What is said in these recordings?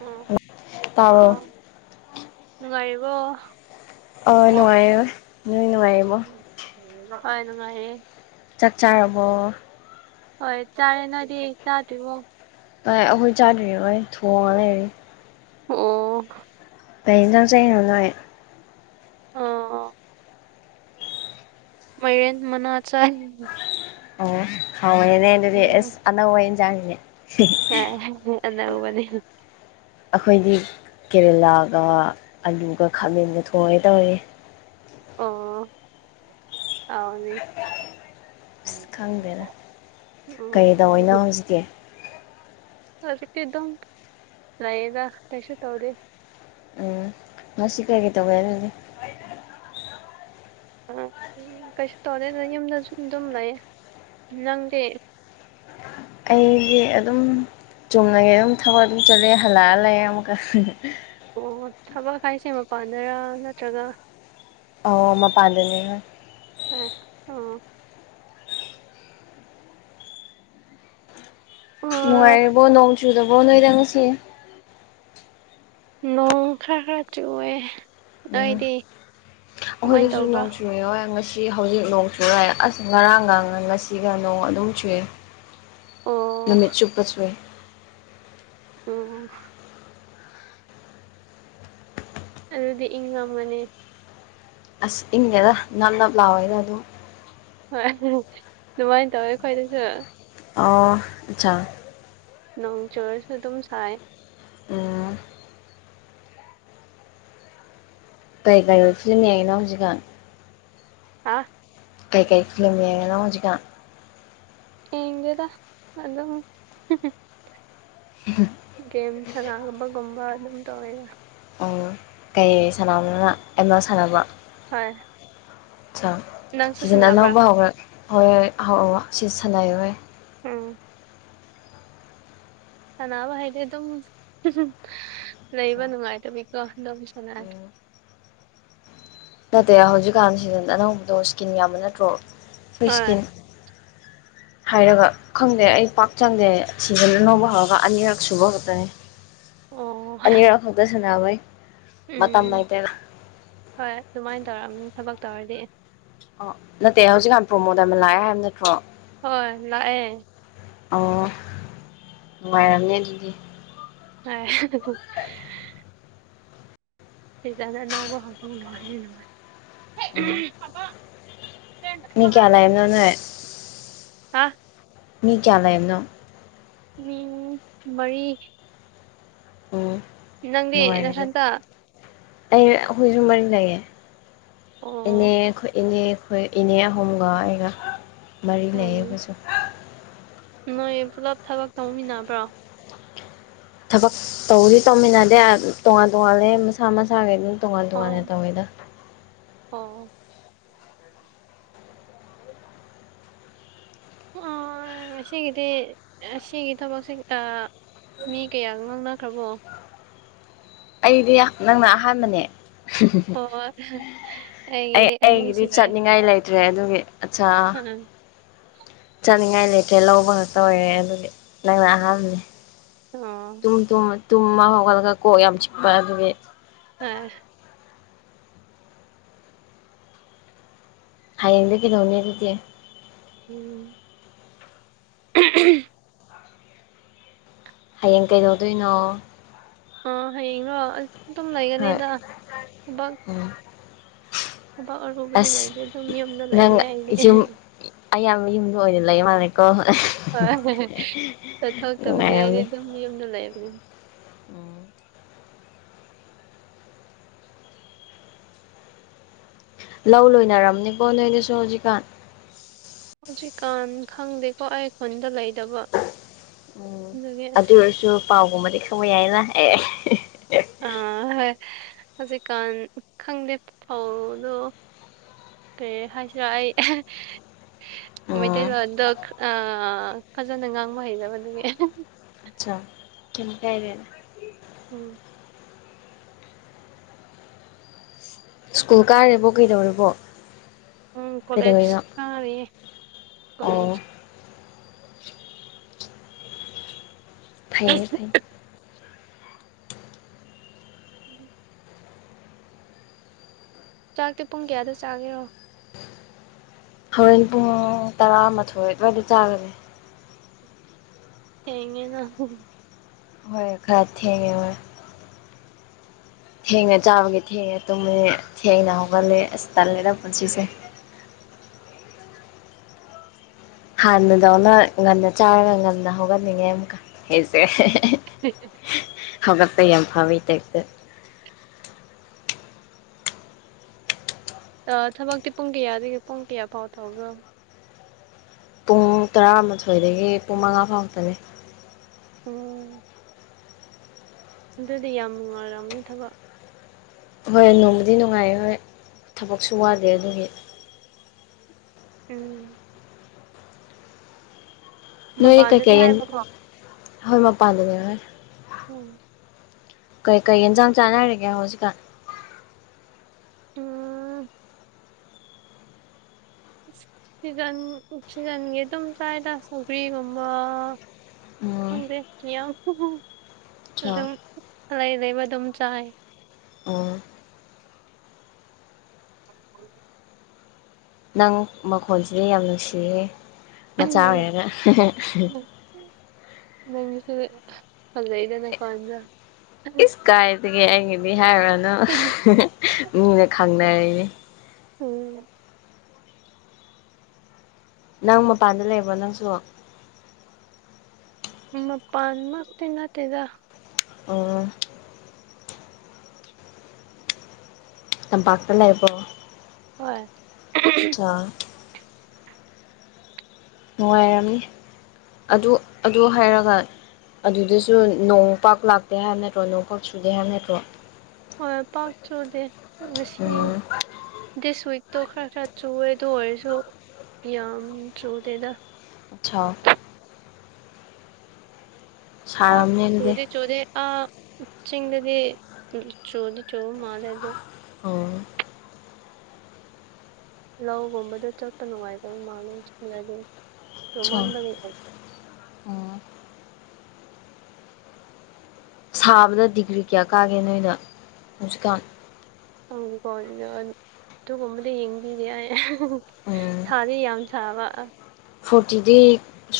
ꯎꯝ ꯇꯥꯕ꯭ꯔꯣ ꯑꯥꯎ ꯅꯨꯡꯉꯥꯏꯔꯤꯕꯣ ꯑ ꯅꯨꯡꯉꯥꯏꯔꯤꯑꯦ ꯅꯣꯏꯗꯤ ꯅꯨꯡꯉꯥꯏꯔꯤꯕꯣ ꯍꯣꯏ ꯅꯨꯡꯉꯥꯏꯔꯤꯑꯦ ꯆꯥꯛ ꯆꯥꯔꯕꯣ ꯍꯣꯏ ꯆꯥꯔꯦ ꯅꯣꯏꯗꯤ ꯆꯥꯗꯔꯤꯕꯣ ꯥꯏ ꯑꯩꯈꯣꯏ ꯆꯥꯗ꯭ꯔꯤ ꯍꯣꯏ ꯊꯣꯡꯉꯒ ꯂꯩꯔꯦ ꯑꯣ ꯀꯩ ꯌꯦꯟꯖꯥꯡ ꯆꯥꯏꯅꯣ ꯅꯣꯏ ꯑꯝ ꯃꯥꯏꯔꯦꯟ ꯃꯅꯥ ꯆꯥꯏ ꯑꯣ ꯍꯥꯎꯋꯦꯅꯦ ꯑꯗꯨꯗꯤ ꯑꯦ ꯎꯝ ꯑꯅꯧꯕꯩꯅ ꯆꯥꯡꯅꯦ [unintelligible] ꯑꯅꯧꯕꯅꯦ ꯑꯩꯈꯣꯏꯗꯤ ꯀꯦꯔꯦꯂꯥꯒ ꯑꯂꯨꯒ ꯈꯥꯃꯦꯟꯒ ꯊꯣꯡꯉꯦ ꯇꯧꯏꯤ ꯑꯣ ꯍꯦꯎꯅꯦ ꯑꯁ ꯈꯪꯗꯦꯗ ꯀꯩ ꯇꯧꯔꯤꯅꯣ [unintelligible] ꯍꯧꯖꯤꯛꯇꯤ ꯍꯧꯖꯤꯛꯇꯤ ꯑꯗꯨꯝ ꯂꯩꯗ ꯀꯩꯁꯨ ꯇꯧꯗꯦ ꯎꯝ ꯉꯁꯤ ꯀꯔꯤ ꯀꯩ ꯇꯧꯋꯦ ꯑꯗꯨꯗꯤ ꯑ ꯎ ꯀꯩꯁꯨ ꯇꯧꯔꯦ ꯑꯗ ꯌꯨꯝꯗꯁꯨ ꯑꯗꯨꯝ ꯂꯩ ꯅꯪꯗꯤ ꯑꯩꯗꯤ ꯑꯗꯨꯝ ꯆꯨꯝꯅꯒꯤ ꯑꯗꯨꯝ ꯊꯕꯛ ꯑꯗꯨꯝ ꯆꯠꯂꯦ ꯍꯜꯂꯛꯑ ꯂꯩ ꯑꯃꯨꯛꯀ ꯑꯣ ꯊꯕꯛ ꯍꯥꯏꯁꯦ ꯃꯄꯥꯟꯗꯔꯥ ꯅꯠꯇ꯭ꯔꯒ ꯑ ꯃꯄꯥꯟꯗꯅꯦ [unintelligible] ꯑꯣ ꯅꯨꯡꯉꯥꯏꯔꯤꯕꯣ ꯅꯣꯡ ꯆꯨꯗꯕꯣ ꯅꯣꯏꯗ ꯉꯥꯁꯤ ꯅꯣꯡ ꯈꯔ ꯈꯔ ꯆꯨꯌꯦ ꯎꯝ ꯀꯃꯥꯏꯅ ꯑꯩꯈꯣꯏꯗꯁꯨ ꯇꯧꯕ꯭ꯔꯥ ꯅꯣꯡ ꯆꯨꯏ ꯉꯁꯤ ꯁꯤ ꯍꯧꯖꯤꯛ ꯅꯣꯡ ꯆꯨꯔꯑ ꯑꯁ ꯉꯔꯥꯡꯒꯥꯡꯅ ꯉꯁꯤꯒ ꯅꯣꯡ ꯑꯗꯨꯝ ꯆꯨꯏ ꯑꯣ ꯅꯨꯃꯤꯠ ꯆꯨꯞꯄ ꯆꯨꯏꯌꯦ ꯑꯝ ꯑꯗꯨꯗꯤ ꯏꯪ ꯉꯝꯒꯅꯤ ꯑꯁ ꯏꯪꯉꯦꯗ ꯅꯞ ꯅꯞ ꯂꯥꯎꯑꯣꯋꯦꯗ ꯑꯗꯨꯝ ꯍꯣꯏ ꯑꯗꯨꯃꯥꯏꯅ ꯇꯧꯋꯦ ꯑꯩꯈꯣꯏꯗꯁꯨ ꯑꯣ ꯑꯆꯥꯥ ꯅꯣꯡ ꯆꯨꯔꯁꯨ ꯑꯗꯨꯝ ꯁꯥꯏ ꯑꯝ ꯀꯔꯤ ꯀꯔꯤ ꯐꯤꯂꯝ ꯌꯦꯏꯅꯣ ꯍꯧꯖꯤꯒꯥꯟ ꯍꯥꯥ ꯀꯥꯏ ꯀꯥꯏ ꯐꯤꯂꯝꯃꯤ ꯌꯡꯉꯤꯅꯣ ꯍꯧꯖꯤꯛꯀꯥꯟ ꯌꯦꯡꯗꯦꯗ ꯑꯗꯨꯝ ꯎꯝ ꯒꯦꯝ ꯁꯥꯟꯅꯥꯒꯅꯕꯒꯨꯝꯕ ꯑꯗꯨꯝ ꯇꯧꯋꯦꯒ ꯀꯩ ꯁꯥꯟꯅꯕꯅꯤꯅ ꯑꯦꯝ ꯑꯦꯜ ꯁꯥꯟꯅꯕ ꯍꯣꯏ ꯁꯥ ꯅꯪꯁꯨ [unintelligible] ꯁꯥꯟꯅꯕ꯭ꯔꯥ ꯎꯝ ꯁꯥꯟꯅꯕ ꯍꯥꯏꯗꯤ ꯑꯗꯨꯝ ꯂꯩꯕ ꯅꯨꯡꯉꯥꯏꯇꯕꯤꯀꯣ ꯑꯗꯨꯝ ꯁꯥꯟꯅ ꯎꯝ ꯅꯠꯇꯦ ꯍꯧꯖꯤꯛꯀꯥꯟ ꯁꯤꯖꯟ ꯑꯅꯧꯕꯗꯣ ꯁ꯭ꯀꯤꯝ ꯌꯥꯝꯕ ꯅꯠꯇ꯭ꯔꯣ ꯍꯣꯏ ꯃꯤꯁꯀꯤꯟ ꯍꯥꯏꯔꯒ ꯈꯪꯗꯦ ꯑꯩ ꯄꯥꯛ ꯆꯪꯗꯦ ꯁꯤꯖꯟ ꯑꯥꯅꯧꯕ ꯍꯧꯔꯒ ꯑꯅꯤꯔꯛ ꯁꯨꯕ ꯈꯛꯇꯅꯤ ꯑꯣ ꯑꯅꯤꯔꯛ ꯈꯛꯇ ꯁꯟꯅꯕꯩ ꯃꯇꯝ ꯎꯝ ꯂꯩꯥꯏꯇ ꯍꯣꯏ ꯑꯗꯨꯃꯥꯏꯅ ꯇꯧꯔꯛꯑꯝꯅꯤ ꯊꯕꯛ ꯇꯧꯔꯗꯤ ꯑꯣ ꯅꯠꯇꯦ ꯍꯧꯖꯤꯛꯀꯥꯟ ꯄ꯭ꯔꯣꯃꯣ ꯗꯥꯏꯃꯟ ꯂꯥꯛꯑꯦ ꯍꯥꯏꯕ ꯅꯠꯇ꯭ꯔꯣ ꯍꯣꯏ ꯂꯥꯛꯑꯦ ꯑꯣ ꯅꯨꯡꯉꯥꯏꯔꯝꯅꯤ ꯑꯗꯨꯗꯤ [unintelligible] [unintelligible] ꯎꯝ ꯃꯤ [unintelligible] [unintelligible] ꯍꯥꯥ ꯃꯤ ꯀꯌꯥ ꯂꯩꯕꯅꯣ ꯃꯤ ꯃꯔꯤ ꯎꯝ ꯅꯪꯗꯤ ꯅꯨꯡꯉꯥꯏꯔꯗ ꯅꯊꯟꯇ ꯑꯩ ꯑꯩꯈꯣꯏꯁꯨ ꯃꯔꯤ ꯂꯩꯑꯦ ꯏꯅꯦ ꯑꯣ ꯑꯩꯈꯣꯏ ꯏꯅꯦꯈꯣꯏ ꯏꯅꯦ ꯑꯍꯨꯝꯒ ꯑꯩꯒ ꯃꯔꯤ ꯎꯝ ꯂꯩꯌꯦꯈꯣꯏꯁꯨ ꯅꯣꯏ ꯄꯨꯂꯞ ꯊꯕꯛ ꯇꯧꯃꯤꯟꯅꯕ꯭ꯔꯣ ꯊꯕꯛ ꯇꯧꯗꯤ ꯇꯧꯃꯤꯟꯅꯗꯦ ꯇꯣꯉꯥꯟ ꯇꯣꯉꯥꯟꯂꯦ ꯃꯁꯥ ꯃꯁꯥꯈ ꯑꯗꯨꯝ ꯇꯣꯉꯥꯟ ꯑꯣ ꯇꯣꯉꯥꯟꯅ ꯇꯧꯋꯦꯗ ꯑꯣ ꯎ ꯎ ꯎꯝ ꯎꯝ ꯉꯒꯤꯗꯤ ꯁꯤꯒꯤ ꯊꯕꯛꯁꯦ ꯃꯤ ꯀꯌꯥꯒ ꯉꯥꯡꯅꯈ꯭ꯔꯕꯣ ꯑꯩꯗꯤ ꯅꯪꯅ ꯑꯍꯥꯟꯕꯅꯦ ꯍꯣꯏ ꯑꯩ ꯑꯩꯒꯤꯗꯤ ꯑꯅꯤ ꯑꯩꯒꯤꯗꯤ ꯁꯨꯈ꯭ꯔꯦ ꯆꯠꯅꯤꯡꯉꯥꯏ ꯂꯩꯇ꯭ꯔꯦ ꯑꯗꯨꯒꯤ ꯑꯆꯥ ꯑꯥ ꯆꯥꯅꯤꯡꯉꯥꯏ ꯂꯩꯦꯇ꯭ꯔꯦ ꯂꯧꯕ ꯉ ꯇ ꯑꯣꯏꯔꯦ ꯑꯗꯨꯗꯤ ꯅꯪꯅ ꯑꯍꯥꯟꯕꯅꯦ ꯑꯣ ꯇꯨꯝꯨꯝ ꯇꯨꯝꯃ ꯍꯧꯥꯎꯒꯠꯂꯒ ꯀꯣꯛ ꯌꯥꯝ ꯆꯤꯛꯄ ꯑꯗꯨꯒꯤ [unintelligible] ꯍꯌꯦꯡꯗꯒꯤ ꯀꯩꯗꯧꯅꯤ ꯑꯗꯨꯗꯤ ꯎꯝ [unintelligible] ꯍꯌꯦꯡ ꯀꯩꯗꯧꯗꯣꯏꯅꯣ ꯑꯥ ꯍꯌꯦꯡꯔꯣ ꯑ ꯑꯗꯨꯝ ꯍꯣꯏ ꯂꯩꯒꯅꯤꯗ ꯊꯕꯛ ꯎꯝ ꯊꯕꯛ ꯑꯔꯨꯕꯗꯤ ꯑꯁ ꯂꯩꯇꯦ ꯑꯗꯨꯝ ꯌꯨꯝꯗ ꯅꯪ ꯂꯩꯕꯅꯦ ꯑꯩꯗꯤ ꯌꯨꯝ ꯑꯌꯥꯝꯕ ꯌꯨꯝꯗꯣ ꯑꯣꯏꯅ ꯂꯩ ꯃꯥꯜꯂꯦꯀꯣ ꯍꯣꯏꯣ ꯆꯠꯊꯣꯛꯇꯕꯅꯤ ꯑꯩꯗꯤ ꯅꯨꯡꯉꯥꯏꯔꯝꯅꯤ ꯑꯗꯨꯝ ꯌꯨꯝꯗ ꯂꯩꯕꯅꯤ [unintelligible] ꯂꯧ ꯂꯣꯏꯅꯔꯝꯅꯦꯕꯣ ꯅꯣꯏꯅꯁꯨ ꯍꯧꯖꯤꯛꯀꯥꯟ ꯍꯧꯖꯤꯛꯀꯥꯟ ꯈꯪꯗꯦꯀꯣ ꯑꯩꯈꯣꯟꯗ ꯂꯩꯦ ꯎꯝ ꯑꯗꯨ ꯑꯣꯏꯔꯁꯨ ꯄꯥꯎꯒꯨꯝꯕꯗꯤ ꯈꯪꯕ ꯌꯥꯏꯅ ꯑꯦ ꯑꯥ ꯍꯣꯏ ꯍꯧꯖꯤꯛꯀꯥꯟ ꯈꯪꯗꯦ ꯐꯥꯎꯗꯣ ꯀ ꯍꯥꯏꯁꯔ ꯑꯩ ꯎꯝ ꯃꯩꯇꯩꯗꯣ ꯑꯗꯣ ꯐꯖꯅ ꯉꯥꯡꯕ ꯍꯩꯇꯕꯗꯨꯒꯤ ꯑꯆꯥ ꯀꯝ ꯀꯥꯏꯔꯅꯦ ꯎꯝ ꯁ꯭ꯀꯨꯜ ꯀꯥꯔꯦꯕꯣ ꯀꯩꯗꯧꯔꯤꯕꯕꯣ ꯎꯝ ꯀꯣꯂꯦꯖꯇꯔꯦ ꯑꯣ ꯀꯂꯦꯖ ꯐꯩꯌꯦ ꯐꯩ ꯎꯝ ꯆꯥꯛꯇꯤ ꯄꯨꯡ ꯀꯌꯥꯗ ꯆꯥꯒꯦꯔꯣ ꯍꯣꯔꯦꯟ ꯄꯨꯡ ꯇꯔꯥꯃꯥꯊꯣꯏ ꯑꯗꯨꯋꯥꯏꯗ ꯆꯥꯒꯅꯤ [unintelligible] ꯍꯣꯢ ꯈꯔ ꯊꯦꯡꯉꯦ ꯍꯣꯏ ꯊꯦꯡꯅ ꯆꯥꯕꯒꯤ ꯊꯦꯡꯉꯦ ꯇꯨꯝꯅꯦ ꯊꯦꯡꯅ ꯍꯧꯒꯜꯂꯦ ꯑꯁ ꯇꯜꯂꯦ ꯄꯨꯟꯁꯤꯁꯦ ꯍꯥꯟꯅꯗꯧꯅ ꯉꯟꯅ ꯆꯥꯔꯒ ꯉꯟꯅ ꯍꯧꯒꯠꯅꯤꯡꯉꯦ ꯑꯃꯨꯛꯀ ꯑꯩꯁꯦ [unintelligible] ꯍꯧꯒꯠꯄ ꯌꯥꯝ ꯐꯩ ꯇꯢꯞꯇ ꯊꯕꯛꯇꯤ ꯄꯨꯡ ꯀꯌꯥꯗꯒꯤ ꯄꯨꯡ ꯀꯌꯥ ꯐꯥꯎ ꯇꯧꯕꯣ ꯄꯨꯡ ꯇꯔꯥꯃꯥꯊꯣꯏꯗꯒꯤ ꯄꯨꯡ ꯃꯉꯥ ꯐꯥꯎꯇꯅꯦ ꯎꯝ ꯑꯗꯨꯗꯤ ꯌꯥꯝ ꯅꯨꯡꯉꯥꯏꯔꯝꯅꯤ ꯊꯕꯛ ꯍꯣꯏ ꯅꯨꯡꯗꯤ ꯅꯨꯡꯉꯥꯏ ꯍꯣꯏ ꯊꯕꯛꯁꯨ ꯋꯥꯗꯦ ꯑꯗꯨꯒꯤ ꯎꯝ ꯅꯣꯏ ꯃꯄꯥꯟꯗꯅꯦ ꯀꯩꯀꯩ ꯌꯦ ꯍꯥꯏꯕꯀꯣ ꯍꯣꯏ ꯃꯄꯥꯟꯗꯅꯦ ꯍꯣꯏ ꯎꯝ ꯀꯩ ꯀꯩ ꯌꯦꯟꯁꯥꯡ ꯆꯥꯅꯔꯤꯒꯦ ꯍꯧꯖꯤꯛꯀꯥꯟ [unintelligible] ꯁꯤꯖꯟ ꯁꯤꯖꯟꯒꯤ ꯑꯗꯨꯝ ꯆꯥꯏꯗ ꯁꯧꯒ꯭ꯔꯤꯒꯨꯝꯕ ꯎꯝ ꯈꯪꯗꯦ ꯃꯤꯌꯥꯝ ꯑꯆꯥ ꯑꯗꯨꯝ ꯑꯔꯩ ꯑꯔꯩꯕ ꯑꯗꯨꯝ ꯆꯥꯏ ꯑꯣ [unintelligible] ꯅꯪ ꯃꯈꯣꯜꯁꯤꯗꯤ ꯌꯥꯝ ꯅꯨꯡꯁꯤꯌꯦ ꯃꯆꯥ ꯑꯣꯏꯔꯒ ꯅꯪꯒꯤꯁꯨ ꯐꯖꯩ ꯏꯁ ꯀꯥꯏꯗꯒꯤ ꯑꯩꯒꯤꯗꯤ ꯍꯥꯏꯔꯨꯔꯅꯨ ꯃꯤꯅ ꯈꯪꯅꯔꯤꯅꯤ ꯎꯝ ꯅꯪ ꯃꯄꯥꯟꯗ ꯂꯩꯕꯔꯣ ꯅꯪꯁꯨ ꯃꯄꯥꯟꯃꯛꯇꯤ ꯅꯠꯇꯦꯗ ꯑꯣ ꯇꯝꯄꯥꯛꯇ ꯂꯩꯕ꯭ꯔꯣ ꯍꯣꯏ [unintelligible] ꯅꯨꯡꯉꯥꯏꯔꯝꯅꯤ ꯑꯗꯨ ꯑꯗꯨ ꯍꯥꯏꯔꯒ ꯑꯗꯨꯗꯁꯨ ꯅꯣꯡꯄꯥꯛꯥꯛ ꯂꯥꯛꯇꯦ ꯍꯥꯏꯕ ꯅꯠꯇ꯭ꯔꯣ ꯅꯣꯡꯄꯥꯛ ꯁꯨꯗꯦ ꯍꯥꯏꯕ ꯅꯠꯇ꯭ꯔꯣ ꯍꯣꯏ ꯄꯥꯛ ꯆꯨꯗꯦ ꯉꯁꯤ ꯎꯝ ꯗꯤꯁ ꯋꯤꯛꯇꯣ ꯈꯔ ꯈꯔ ꯆꯨꯋꯦ ꯑꯗꯨ ꯑꯣꯏꯔꯁꯨ ꯌꯥꯝ ꯆꯨꯗꯦꯗ ꯑꯆꯥ ꯄꯥꯛ ꯁꯥꯔꯝꯅꯤ ꯑꯗꯨꯗꯤ ꯆꯨꯗꯦ ꯆꯨꯗꯦ ꯑ ꯆꯤꯡꯗꯗꯤ ꯆꯣꯗꯤ ꯆꯣꯕ ꯃꯥꯟꯂꯦ ꯑꯗꯣ ꯑꯣ ꯂꯧꯒꯨꯝꯕꯗ ꯆꯠꯄ ꯅꯨꯡꯉꯥꯏꯇꯕꯩ ꯃꯜꯂꯦ ꯆꯤꯡꯗꯗꯤ ꯑꯠꯁꯥ ꯆꯨꯃꯥꯟꯕꯩ ꯑꯣ ꯁꯥꯕꯗ ꯗꯤꯒ꯭ꯔꯤ ꯀꯌꯥ ꯀꯥꯒꯦ ꯅꯣꯏꯗ ꯍꯧꯖꯤꯛꯀꯥꯟ ꯍꯪꯀꯣ ꯑꯗꯨꯒꯨꯝꯕꯗꯤ ꯌꯦꯡꯕꯤꯔꯦ ꯎꯝ ꯁꯥꯗꯤ ꯌꯥꯝ ꯁꯕ ꯑ ꯐꯣꯔꯇꯤꯗꯤ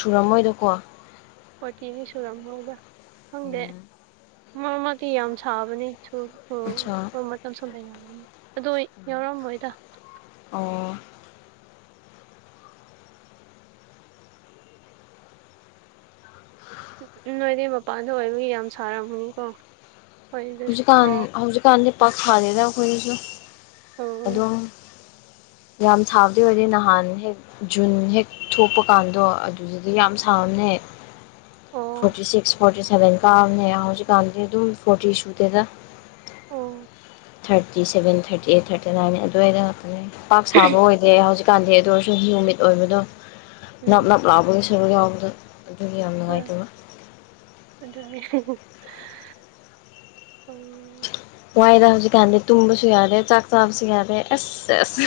ꯁꯨꯔꯝꯃꯣꯏꯗꯀꯣ ꯐꯣꯔꯇꯤꯒꯤ ꯁꯨꯔꯝꯃꯣꯢꯗ ꯈꯪꯗꯦ ꯎꯝ ꯃꯔꯛ ꯃꯔꯛꯇꯤ ꯌꯥꯝ ꯁꯥꯕꯅꯦ ꯁꯨꯔ ꯑꯣ ꯑꯠꯆꯥ ꯑꯣ ꯃꯇꯝ ꯁꯨꯝ ꯂꯩꯔꯅꯤ ꯑꯗꯣ ꯌꯥꯎꯔꯝꯃꯣꯏꯗ ꯑꯣ [unintelligible] ꯅꯣꯏꯗꯤꯃꯄꯥꯟꯗ ꯑꯣꯏꯕꯒꯤ ꯌꯥꯝ ꯁꯥꯔꯝꯃꯅꯤꯀꯣ ꯍꯧꯖꯤꯛꯀꯥꯟ ꯍꯧꯖꯤꯛꯀꯥꯟꯗꯤ ꯄꯥꯛꯁꯗꯦꯗ ꯑꯩꯈꯣꯏꯒꯤꯁꯨ ꯑꯣ ꯑꯝ ꯌꯥꯝ ꯁꯥꯕꯗꯤ ꯑꯣꯏꯔꯦ ꯅꯍꯥꯟ ꯍꯦꯛ ꯖꯨꯟ ꯍꯦꯛ ꯊꯣꯛꯄ ꯀꯥꯟꯗꯣ ꯑꯗꯨꯗꯨꯗ ꯌꯥꯝ ꯁꯅ ꯑꯣ ꯐꯣꯔꯇꯤ ꯁꯤꯛꯁ ꯐꯣꯔꯇꯤ ꯁꯦꯚꯦꯟ ꯀꯥꯝꯅꯦ ꯍꯧꯖꯤꯀꯥꯥꯟꯗ ꯇ ꯐꯣꯔꯇꯤꯁꯨꯨꯗꯦꯗ ꯑꯣ thirty seven thirty eight thirty nine ꯑꯗꯨꯋꯥꯏꯗ ꯉꯥꯛꯇꯅꯦ ꯄꯥꯛ ꯁꯥꯕ ꯑꯣꯏ ꯍꯧꯖꯤꯛꯀꯥꯟꯗꯤ ꯑꯗꯨ ꯑꯣꯏꯔꯁꯨ ꯌꯨꯃꯤꯠ ꯑꯣꯏꯕꯗꯣ ꯅꯞ ꯎꯝ ꯅꯞ ꯂꯥꯎꯕꯒꯤ ꯁꯔꯨꯛ ꯌꯥꯎꯕꯗꯣ ꯑꯗꯨꯗꯤ ꯌꯥꯝ ꯅꯨꯡꯉꯥꯏꯇꯕ ꯑꯗꯨꯅꯤ ꯋꯥꯏꯗ ꯍꯧꯖꯤꯛꯀꯥꯟꯗꯤ ꯇꯨꯝꯕꯁꯨ ꯌꯥꯔꯦ ꯆꯥꯛ ꯆꯥꯕꯁꯨ ꯌꯥꯔꯦ ꯑꯁ ꯁꯦꯁ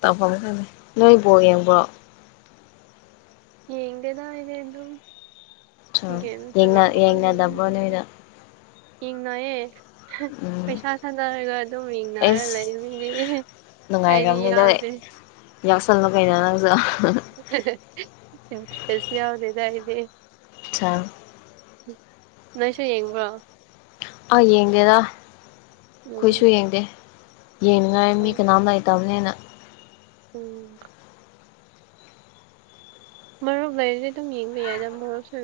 ꯇꯧꯐꯝ ꯈꯅꯤ ꯅꯣꯏꯕꯨꯣ ꯌꯦꯡꯕ꯭ꯔꯣ ꯌꯦꯡꯗꯦꯗ ꯑꯩꯗꯤ ꯑꯗꯨꯝ ꯒꯦꯝ ꯁꯥꯟꯅꯕ ꯈꯪꯗꯦ ꯑꯗꯨꯝ ꯌꯦꯡꯅꯗꯕ꯭ꯔꯣ ꯇꯧꯔ ꯂꯩ ꯅꯣꯏꯗ ꯌꯦꯡꯅꯌꯦ ꯎꯝ ꯄꯩꯁꯥ ꯊꯥꯗꯔꯒ ꯑꯗꯨꯝ ꯌꯦꯡꯅꯔ ꯑꯩꯁ ꯂꯩꯃꯤꯅꯦ ꯑꯩꯗꯤ ꯌꯥꯎꯗꯦ ꯌꯥꯎꯁꯜꯂ ꯀꯥꯏꯩꯅ ꯅꯪꯁꯨ ꯐꯁ ꯌꯥꯎꯗꯗ ꯏꯗꯤ ꯑ ꯅꯣꯏꯁꯨ ꯌꯦꯡꯕ꯭ꯔꯣ ꯑꯥ ꯌꯦꯡꯒꯦꯗ ꯑꯩꯈꯣꯏꯁꯨ ꯎꯝ ꯌꯦꯡꯗꯦ ꯌꯦꯅꯤꯡ ꯉꯥꯏꯃꯤꯅꯥ ꯂꯥꯏ ꯇꯕꯦꯅ ꯎꯝ ꯃꯔꯨꯞ ꯂꯩꯔꯗꯤ ꯑꯗꯨꯝ ꯌꯦꯡꯕ ꯌꯥꯏꯗ ꯃꯔꯨꯞꯁꯨ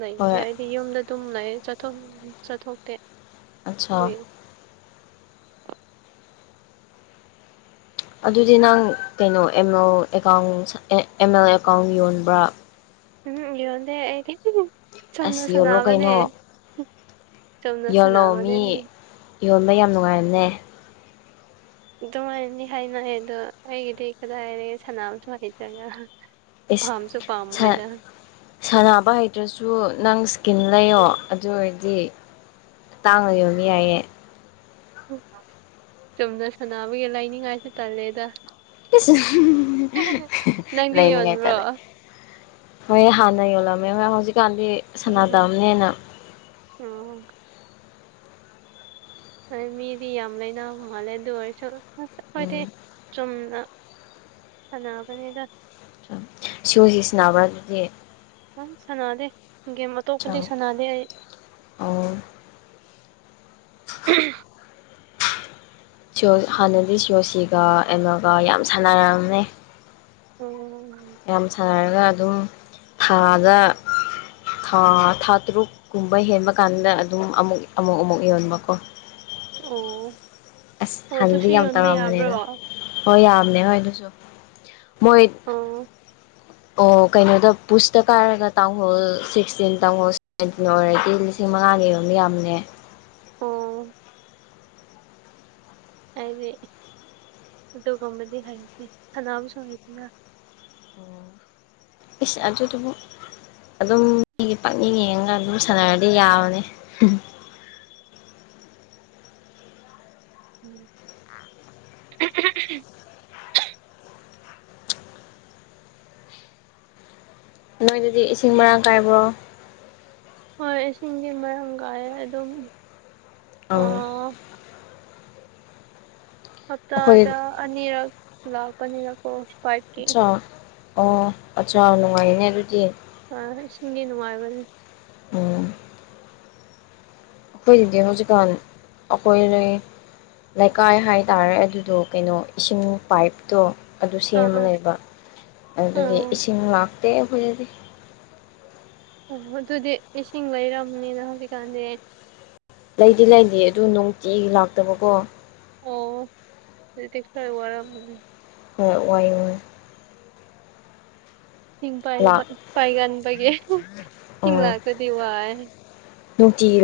ꯂꯩꯇꯦ ꯍꯣꯏ ꯍꯥꯏ ꯌꯨꯝꯗ ꯑꯗꯨꯝ ꯂꯩ ꯆꯠꯊꯣꯛ ꯆꯠꯊꯣꯛꯇꯦ ꯑꯆꯥꯥ ꯑꯗꯨꯗꯤ ꯅꯪ ꯀꯩꯅꯣ M L account M L account ꯌꯣꯟꯕ꯭ꯔꯥ ꯎꯝ ꯌꯣꯟꯗꯦ ꯆꯣꯝꯅ ꯑꯁ ꯌꯣꯜꯂꯣ ꯀꯩꯅꯣ ꯁꯥꯟꯅꯕꯅꯦ ꯆꯨꯝꯝꯅ ꯁꯥꯟꯅꯕꯅꯦ ꯌꯣꯡꯕ ꯌꯥꯝ ꯅꯨꯡꯉꯥꯏꯔꯒ꯭ꯔꯦ ꯑꯗꯨꯉꯥꯏꯅꯅꯤ ꯍꯥꯏꯅ ꯑꯗꯣ ꯑꯩꯒꯤꯗꯤ ꯀꯗꯥꯏꯗ ꯁꯅꯥꯝꯇ ꯍꯩꯇ꯭ꯔꯒ ꯄꯥꯝꯁꯨ ꯏꯁ ꯄꯥꯝꯃꯣꯏꯗ ꯁꯥꯟꯅꯕ ꯍꯩꯇ꯭ꯔꯁꯨ ꯅꯪ ꯏꯁ꯭ꯀꯤꯟ ꯂꯩꯌꯣ ꯑꯗꯨ ꯑꯣꯏꯔꯗꯤ ꯇꯥꯡꯉ ꯌꯣꯕ ꯌꯥꯏꯌꯦ ꯆꯨꯝꯅ ꯁꯥꯟꯅꯕꯒꯤ ꯂꯩꯅꯤꯡꯉꯥꯏꯁꯨ ꯇꯜꯂꯦꯗ ꯅꯪꯗꯤ ꯌꯣꯟꯕ꯭ꯔꯣ ꯂꯩꯅꯤꯡꯉꯥꯏꯇꯥꯔꯦ ꯍꯣꯏ ꯍꯥꯟꯅ ꯌꯣꯜꯂꯝꯃꯦ ꯍꯣꯏ ꯍꯧꯖꯤꯛꯀꯥꯟꯗꯤ ꯁꯅꯥ ꯎꯝ ꯇꯝꯅꯦꯅ ꯎꯝ ꯍ ꯃꯤꯗꯤ ꯌꯥꯝ ꯂꯩꯥꯏꯅꯥ ꯍꯣꯡ ꯃꯥꯜꯂꯦ ꯑꯗꯨ ꯑꯣꯏꯔꯁꯨ ꯑꯩꯣꯏꯗꯤ ꯎꯝ ꯆꯨꯝꯅ ꯁꯥꯟꯅꯕꯅꯤꯗ ꯁꯤꯎꯁꯤ ꯁꯤꯕ꯭ꯔꯥ ꯑꯗꯨꯗꯤ ꯑꯪ ꯁꯥꯟꯅꯗꯦ ꯒꯦꯝ ꯑꯇꯣꯞꯄꯗꯤ ꯆꯪ ꯁꯥꯟꯅꯗꯦ ꯑꯩ [inaudible] ꯑꯣ ꯁꯤ ꯍꯥꯟꯅꯗꯤ ꯁꯤꯌꯣꯁꯤꯒ ꯑꯃꯒ ꯌꯥꯝ ꯁꯥꯟꯅꯔꯝꯃꯦ ꯑꯣꯝ ꯌꯥꯝ ꯁꯥꯟꯅꯔꯒ ꯑꯗꯨꯝ ꯊꯥꯗ ꯥ ꯊꯥ ꯇꯔꯨꯛꯀꯨꯝꯕ ꯍꯦꯟꯕ ꯀꯥꯟꯗ ꯑꯗꯨꯝ ꯑꯃꯨꯛ ꯑꯃꯨꯛ ꯑꯃꯨꯛ ꯌꯣꯟꯕꯀꯣ ꯑꯣ ꯑ ꯑꯣ ꯍꯥꯟꯗꯤ ꯑꯗꯨꯁꯨ ꯌꯥꯝ ꯌꯣꯟꯕ ꯌꯥꯕ꯭ꯔꯣ ꯇꯧꯔꯕꯅꯦꯗ ꯍꯣꯏ ꯌꯥꯝꯅꯦ ꯍꯣꯏ ꯑꯗꯨꯁꯨ ꯃꯣꯏ ꯑꯣ ꯑꯣ ꯀꯩꯅꯣꯗ ꯄꯨꯁꯇ ꯀꯥꯏꯔꯒ ꯇꯥꯡꯍꯣꯜ ꯁꯤꯛꯁꯇꯤꯟ ꯇꯥꯡꯍꯣꯜ ꯑꯗꯨꯅ ꯑꯣꯏꯔꯗꯤ ꯂꯤꯁꯤꯡ ꯃꯉꯥꯅꯤꯔꯣꯝ ꯌꯥꯝꯃꯦ ꯑꯣ ꯍꯥꯏꯗꯤ ꯑꯗꯨꯒꯨꯝꯕꯗꯤ ꯍꯩꯇꯦ ꯁꯅꯥꯕꯨꯁꯨ ꯍꯩꯇꯦꯗ ꯏꯁ ꯑꯗꯨꯗꯨꯕꯨ ꯑꯗꯨꯝ ꯃꯤꯒꯤ ꯄꯪꯌꯦꯡ ꯌꯦꯡꯉꯒ ꯑꯗꯨꯝ ꯁꯥꯟꯅꯔꯗꯤ ꯌꯥꯕꯅꯤ ꯍ ꯍ ꯂꯧꯁꯤꯟꯕ ꯉꯝꯗꯕ ꯅꯣꯏꯗꯗꯤ ꯏꯁꯤꯡ ꯃꯔꯥꯡ ꯀꯥꯏꯕ꯭ꯔꯣ ꯍꯣꯏ ꯏꯁꯤꯡꯗꯤ ꯃꯔꯥꯡ ꯀꯥꯏꯌꯦ ꯑꯗꯨꯝ ꯑꯪ ꯑꯥ ꯑꯩꯈꯣꯏ ꯍꯞꯇꯥꯗ ꯑꯅꯤꯔꯛ ꯂꯥꯛꯄꯅꯤꯅꯀꯣ ꯄꯥꯏꯚ ꯑꯠꯆꯥꯥ ꯑꯣ ꯑꯠꯆꯥꯥ ꯅꯨꯡꯉꯥꯏꯅꯦ ꯑꯗꯨꯗꯤ ꯇꯥꯔꯒ ꯏꯁꯤꯡꯗꯤ ꯅꯨꯡꯉꯥꯏꯕꯅꯦ ꯎꯝ ꯑꯩꯈꯣꯏꯒꯤꯗꯤ ꯍꯧꯖꯤꯛꯀꯥꯟ ꯑꯈꯣꯏꯔꯩ ꯂꯩꯀꯥꯏ ꯍꯥꯏꯇꯥꯔꯦ ꯑꯗꯨꯗꯣ ꯀꯩꯅꯣ ꯏꯁꯤꯡ ꯄꯥꯏꯞꯇꯣ ꯑꯗꯨ ꯑꯥ ꯁꯦꯝꯃ ꯑꯥ ꯂꯩꯕ ꯑꯗꯨꯗꯨꯒꯤ ꯑꯣ ꯏꯁꯤꯡ ꯂꯥꯛꯇꯦ ꯑꯈꯣꯏꯗꯗꯤ ꯑꯣ ꯑꯗꯨꯗꯤ ꯏꯁꯤꯡ ꯂꯩꯔꯝꯅꯤꯅ ꯍꯧꯖꯤꯛꯀꯥꯟꯗꯤ ꯂꯩꯗꯤ ꯂꯩꯗꯤꯌꯦ ꯑꯗꯨ ꯅꯨꯡꯇꯤꯒꯤ ꯂꯥꯛꯇꯕꯀꯣ ꯑꯣ ꯑꯗꯨꯗꯤ ꯈꯔ ꯋꯥꯔꯝꯃꯅꯤ ꯍꯣꯏ ꯋꯥꯏ ꯋꯥꯏ ꯏꯁꯤꯡ ꯄꯥꯏꯕ ꯂꯥꯛ ꯄꯥꯏꯒꯟꯕꯒꯤ ꯏꯍꯤ ꯏꯁꯤꯡ ꯂꯥꯛꯇ꯭ꯔꯗꯤ ꯋꯥꯏ ꯅꯨꯡꯇꯤꯒꯤꯔꯣ